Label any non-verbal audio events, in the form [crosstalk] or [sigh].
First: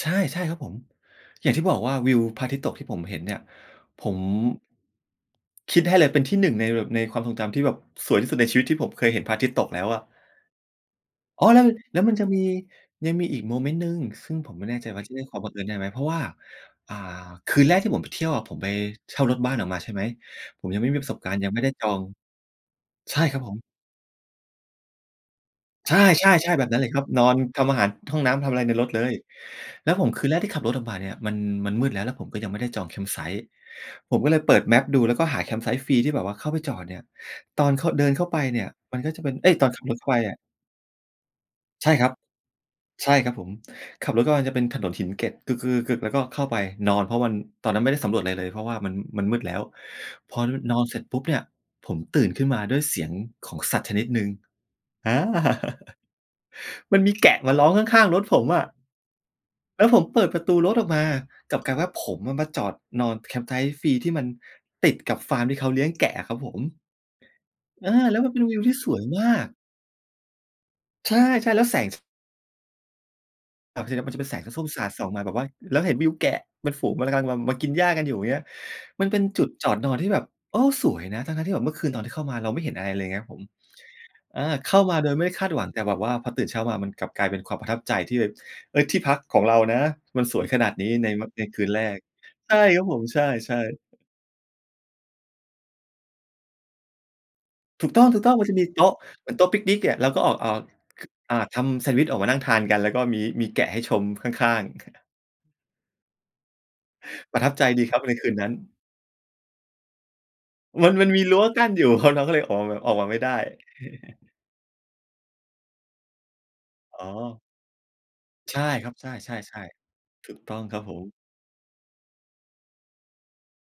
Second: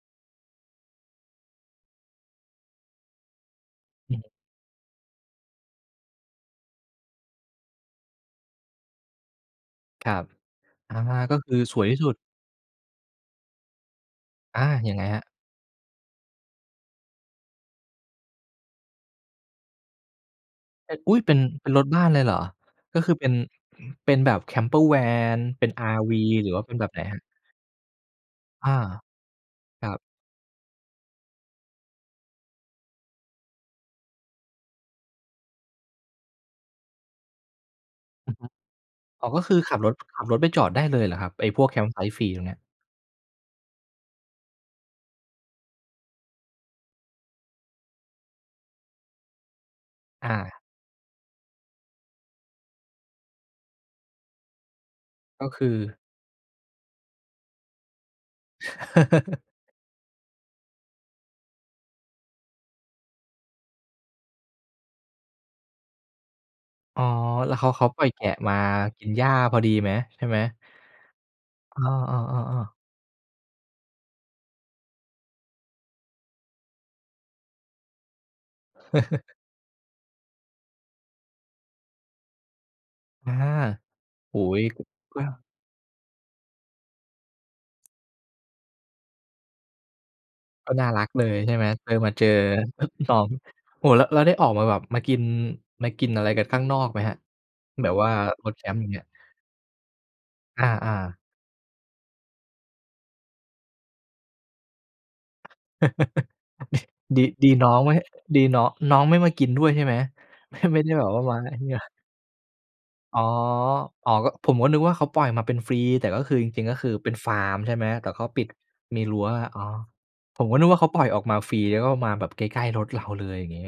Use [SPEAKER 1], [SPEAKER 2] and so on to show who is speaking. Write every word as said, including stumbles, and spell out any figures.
[SPEAKER 1] ใช่ ๆ ครับผม อย่างที่บอกว่าวิวพระอาทิตย์ตกที่ผมเห็นเนี่ย ผ
[SPEAKER 2] อื
[SPEAKER 1] ม
[SPEAKER 2] อ
[SPEAKER 1] คิดให้เลยเป็นที่ หนึ่ง ในแบบ ในความทรงจำที่แบบสวยที่สุดในชีวิตที่ผมเคยเห็นพระอาทิตย์ตกแล้วอะ
[SPEAKER 2] ครับ อา ก็
[SPEAKER 1] อ๋อ
[SPEAKER 2] คือ
[SPEAKER 1] แล้ว
[SPEAKER 2] สวยท
[SPEAKER 1] แ
[SPEAKER 2] ี
[SPEAKER 1] ล้
[SPEAKER 2] ่
[SPEAKER 1] ว
[SPEAKER 2] สุ
[SPEAKER 1] มั
[SPEAKER 2] ด
[SPEAKER 1] นจะมี ยังมีอีกโมเมนต์หนึ่ง ซึ่งผม
[SPEAKER 2] อ
[SPEAKER 1] ไม่
[SPEAKER 2] า
[SPEAKER 1] แน่ใจ
[SPEAKER 2] ยัง
[SPEAKER 1] ว่
[SPEAKER 2] ไง
[SPEAKER 1] าจะเ
[SPEAKER 2] คร
[SPEAKER 1] ร
[SPEAKER 2] ั
[SPEAKER 1] ี
[SPEAKER 2] บ?
[SPEAKER 1] ยกความบังเอิญได้ไหม เพราะว่า อ่า คืนแรกที่ผมไปเที่ยวอะ ผมไปเช่ารถบ้านออกมา ใช่ไหม ผมยังไม
[SPEAKER 2] เ
[SPEAKER 1] ่
[SPEAKER 2] อ๊
[SPEAKER 1] มี
[SPEAKER 2] ย
[SPEAKER 1] ปร
[SPEAKER 2] อ
[SPEAKER 1] ะ
[SPEAKER 2] ุ
[SPEAKER 1] ส
[SPEAKER 2] ๊
[SPEAKER 1] บ
[SPEAKER 2] ย!
[SPEAKER 1] ก
[SPEAKER 2] เป
[SPEAKER 1] าร
[SPEAKER 2] ็
[SPEAKER 1] ณ
[SPEAKER 2] น
[SPEAKER 1] ์ ยังไม่
[SPEAKER 2] เ
[SPEAKER 1] ไ
[SPEAKER 2] ป็
[SPEAKER 1] ด้
[SPEAKER 2] นร
[SPEAKER 1] จ
[SPEAKER 2] ถ
[SPEAKER 1] อ
[SPEAKER 2] บ้
[SPEAKER 1] ง
[SPEAKER 2] านเลยเหรอ? ก็คือ
[SPEAKER 1] ใช่
[SPEAKER 2] เป็น
[SPEAKER 1] ครับผม
[SPEAKER 2] เป็นแบบ Camper Van เป็น
[SPEAKER 1] ใช
[SPEAKER 2] RV หรื
[SPEAKER 1] ่
[SPEAKER 2] อ
[SPEAKER 1] ๆ
[SPEAKER 2] ว
[SPEAKER 1] ๆ
[SPEAKER 2] ่
[SPEAKER 1] แ
[SPEAKER 2] า
[SPEAKER 1] บ
[SPEAKER 2] เ
[SPEAKER 1] บ
[SPEAKER 2] ป็
[SPEAKER 1] น
[SPEAKER 2] น
[SPEAKER 1] ั้น
[SPEAKER 2] แ
[SPEAKER 1] เ
[SPEAKER 2] บ
[SPEAKER 1] ล
[SPEAKER 2] บ
[SPEAKER 1] ย
[SPEAKER 2] ไ
[SPEAKER 1] ค
[SPEAKER 2] ห
[SPEAKER 1] ร
[SPEAKER 2] น
[SPEAKER 1] ับ
[SPEAKER 2] ครั
[SPEAKER 1] น
[SPEAKER 2] บ?
[SPEAKER 1] อน ทำอาหาร ห้องน้ำ ทำอะไร
[SPEAKER 2] อา
[SPEAKER 1] ในรถเลย
[SPEAKER 2] คร
[SPEAKER 1] แล
[SPEAKER 2] ั
[SPEAKER 1] ้ว
[SPEAKER 2] บ
[SPEAKER 1] ผมคืนแรกที่ขับรถออกมาเนี่ย มัน มันมืดแล้ว แล้วผมก็ยังไม่ได้จอง campsite ผมก็เลยเปิดแมปดู แล้วก็หา campsite ฟรีที่แบบว่าเข้าไปจอดเนี่ย ตอนเข้า เดินเข้า
[SPEAKER 2] อือ
[SPEAKER 1] ไป
[SPEAKER 2] ฮึ
[SPEAKER 1] เนี่ย มันก็จะ
[SPEAKER 2] อ๋
[SPEAKER 1] เ
[SPEAKER 2] อ
[SPEAKER 1] ป็น
[SPEAKER 2] ก็
[SPEAKER 1] เอ
[SPEAKER 2] ค
[SPEAKER 1] ๊ย
[SPEAKER 2] ือ
[SPEAKER 1] ตอน
[SPEAKER 2] ขั
[SPEAKER 1] ข
[SPEAKER 2] บ
[SPEAKER 1] ับ
[SPEAKER 2] ร
[SPEAKER 1] ร
[SPEAKER 2] ถ
[SPEAKER 1] ถเข้าไป
[SPEAKER 2] ขับ
[SPEAKER 1] อ
[SPEAKER 2] ร
[SPEAKER 1] ะ
[SPEAKER 2] ถไปจอดได้เลยเหรอครับ? ไอ้พวก
[SPEAKER 1] ใช่ครับ
[SPEAKER 2] campfite ฟรีตรงเนี้ย
[SPEAKER 1] ใช่ครับผม ขับรถเข้ามาจะเป็นถนนหินเกล็ด แล้วก็เข้าไปนอน เพราะมัน ตอนนั้นไม่ได้สำรวจอะไรเลย เพราะว่า มัน มันมืดแล้ว
[SPEAKER 2] อ
[SPEAKER 1] พอ
[SPEAKER 2] า
[SPEAKER 1] นอนเสร็จปุ๊บเนี่ย ผมตื่นขึ้นมาด้วยเสียงของสัตว์ชนิดหนึ่ง อา
[SPEAKER 2] ก็คือ
[SPEAKER 1] [laughs] มันมีแกะมาร้องข้าง ๆ รถผมอะ
[SPEAKER 2] [laughs]
[SPEAKER 1] แล้วผมเปิดประตูรถออกมา กลับกลายว่าผมมาจอดนอน campsite ฟรี ที่มันติดกับฟาร์ม ที่เขาเลี้ยงแกะอะครับผม
[SPEAKER 2] อ๋อ แล้ว เขา เขา
[SPEAKER 1] อา
[SPEAKER 2] ปล่อย
[SPEAKER 1] แล
[SPEAKER 2] แ
[SPEAKER 1] ้
[SPEAKER 2] ก
[SPEAKER 1] ว
[SPEAKER 2] ะ
[SPEAKER 1] มันเป็น
[SPEAKER 2] ม
[SPEAKER 1] ว
[SPEAKER 2] า
[SPEAKER 1] ิวที่สว
[SPEAKER 2] ก
[SPEAKER 1] ย
[SPEAKER 2] ินห
[SPEAKER 1] ม
[SPEAKER 2] ญ้า
[SPEAKER 1] าก
[SPEAKER 2] พอดีไหม ใช่ไหม?
[SPEAKER 1] ใช่ ๆ แล้วแส
[SPEAKER 2] อ
[SPEAKER 1] ง
[SPEAKER 2] ้
[SPEAKER 1] ส
[SPEAKER 2] อ ๆ ๆ ๆ
[SPEAKER 1] แบบทีเนี้ย มันจะเป็นแสงส้ม ๆ สาดส่องมาแบบว่า แล้วเห็นวิวแกะเป็นฝูงมันกำลัง มา มากินหญ้ากันอยู่ เงี้ย มันเป็น
[SPEAKER 2] [chuckles]
[SPEAKER 1] จุดจอดนอนที่แบบ โอ้ สวยนะ ทั้ง ๆ ที่แบบเมื่อคืน ตอนที่เข้ามาเราไม่เห็นอะไรเลย เงี้ยค
[SPEAKER 2] อ
[SPEAKER 1] รับ
[SPEAKER 2] า
[SPEAKER 1] ผม
[SPEAKER 2] โอ
[SPEAKER 1] อ
[SPEAKER 2] ้
[SPEAKER 1] า
[SPEAKER 2] โฮ
[SPEAKER 1] เข้ามาโด
[SPEAKER 2] ก
[SPEAKER 1] ยไ
[SPEAKER 2] ็
[SPEAKER 1] ม่ได้คาดหวัง แต่แบบว่าพอตื่นเช้ามามันกลับกลายเป็นความประทับใจที่แบบ เออ ที่พักของเรานะ มันสวยขน
[SPEAKER 2] ก
[SPEAKER 1] า
[SPEAKER 2] ็
[SPEAKER 1] ด
[SPEAKER 2] น่
[SPEAKER 1] น
[SPEAKER 2] า
[SPEAKER 1] ี้
[SPEAKER 2] รั
[SPEAKER 1] ใ
[SPEAKER 2] ก
[SPEAKER 1] น
[SPEAKER 2] เลย
[SPEAKER 1] ใน
[SPEAKER 2] ใช่
[SPEAKER 1] ค
[SPEAKER 2] ไห
[SPEAKER 1] ื
[SPEAKER 2] ม?
[SPEAKER 1] นแร
[SPEAKER 2] คือ
[SPEAKER 1] ก
[SPEAKER 2] มาเจอ
[SPEAKER 1] ใช่ครับผม
[SPEAKER 2] น้
[SPEAKER 1] ใ
[SPEAKER 2] อ
[SPEAKER 1] ช
[SPEAKER 2] ง
[SPEAKER 1] ่ ๆ
[SPEAKER 2] โอ้โฮ แล้ว แล้วได้ออกมาแบบ มากิน มากินอะไรกันข้างนอกไหมครับ?
[SPEAKER 1] ถ
[SPEAKER 2] แ
[SPEAKER 1] ู
[SPEAKER 2] บ
[SPEAKER 1] ก
[SPEAKER 2] บ
[SPEAKER 1] ต้
[SPEAKER 2] ว่า
[SPEAKER 1] อง ๆ มั
[SPEAKER 2] ร
[SPEAKER 1] นจ
[SPEAKER 2] ถ
[SPEAKER 1] ะ
[SPEAKER 2] แค
[SPEAKER 1] มี
[SPEAKER 2] ม
[SPEAKER 1] โ
[SPEAKER 2] ป์
[SPEAKER 1] ต
[SPEAKER 2] อย่า
[SPEAKER 1] ๊
[SPEAKER 2] ง
[SPEAKER 1] ะ
[SPEAKER 2] เงี้ย
[SPEAKER 1] เหมือนโต๊ะปิกนิกเนี่ย เราก็ออก ออก
[SPEAKER 2] อา
[SPEAKER 1] ค
[SPEAKER 2] ๆ
[SPEAKER 1] อ่า ทำแซนด์วิชออกมานั่งทานกัน แล้วก็ มี มีแกะให้ชมข้าง ๆ [chuckles]
[SPEAKER 2] [chuckles] ด ดี
[SPEAKER 1] ประ
[SPEAKER 2] ด
[SPEAKER 1] ท
[SPEAKER 2] ี
[SPEAKER 1] ับใจ
[SPEAKER 2] น้อง
[SPEAKER 1] จริง
[SPEAKER 2] ไ
[SPEAKER 1] ๆ
[SPEAKER 2] ม
[SPEAKER 1] ค
[SPEAKER 2] ่
[SPEAKER 1] รับในคืน
[SPEAKER 2] ดี
[SPEAKER 1] นั้น
[SPEAKER 2] น้อง น้องไม่มากินด้วยใช่ไหม? เฮ้ย ไม่
[SPEAKER 1] ม
[SPEAKER 2] ไ
[SPEAKER 1] ั
[SPEAKER 2] ด้
[SPEAKER 1] น
[SPEAKER 2] แ
[SPEAKER 1] ม
[SPEAKER 2] บ
[SPEAKER 1] ัน
[SPEAKER 2] บว
[SPEAKER 1] ม
[SPEAKER 2] ่
[SPEAKER 1] ี
[SPEAKER 2] าว
[SPEAKER 1] รั
[SPEAKER 2] า
[SPEAKER 1] ้
[SPEAKER 2] ง
[SPEAKER 1] ว
[SPEAKER 2] ไอ้
[SPEAKER 1] กั
[SPEAKER 2] เ
[SPEAKER 1] ้
[SPEAKER 2] น
[SPEAKER 1] น
[SPEAKER 2] ี่
[SPEAKER 1] อ
[SPEAKER 2] ย
[SPEAKER 1] ยู่ครับ น้องก็เลย ออกมา ออกมาไ
[SPEAKER 2] อ
[SPEAKER 1] ม
[SPEAKER 2] ๋
[SPEAKER 1] ่
[SPEAKER 2] อ
[SPEAKER 1] ได้
[SPEAKER 2] อ๋อ
[SPEAKER 1] [chuckles]
[SPEAKER 2] ก็ ผมก็นึกว่า เขาปล่อยมาเป็นฟรี แต่ก็คือจริง ๆ ก็คือ
[SPEAKER 1] อ๋
[SPEAKER 2] เป็นฟา
[SPEAKER 1] อ
[SPEAKER 2] ร์มใช่ไหม? แต่เขาปิด
[SPEAKER 1] ใช่ครับ
[SPEAKER 2] มี
[SPEAKER 1] ใช
[SPEAKER 2] รั้ว อ๋อ
[SPEAKER 1] ่ ๆ ๆ ถู
[SPEAKER 2] ผ
[SPEAKER 1] ก
[SPEAKER 2] ม
[SPEAKER 1] ต
[SPEAKER 2] ก
[SPEAKER 1] ้
[SPEAKER 2] ็
[SPEAKER 1] อง
[SPEAKER 2] นึก
[SPEAKER 1] ค
[SPEAKER 2] ว
[SPEAKER 1] ร
[SPEAKER 2] ่า
[SPEAKER 1] ับ
[SPEAKER 2] เขา
[SPEAKER 1] ผ
[SPEAKER 2] ปล่อย
[SPEAKER 1] ม
[SPEAKER 2] ออกมาฟรี แล้วก็มาแบบใกล้ ๆ รถเราเลย อย่างงี้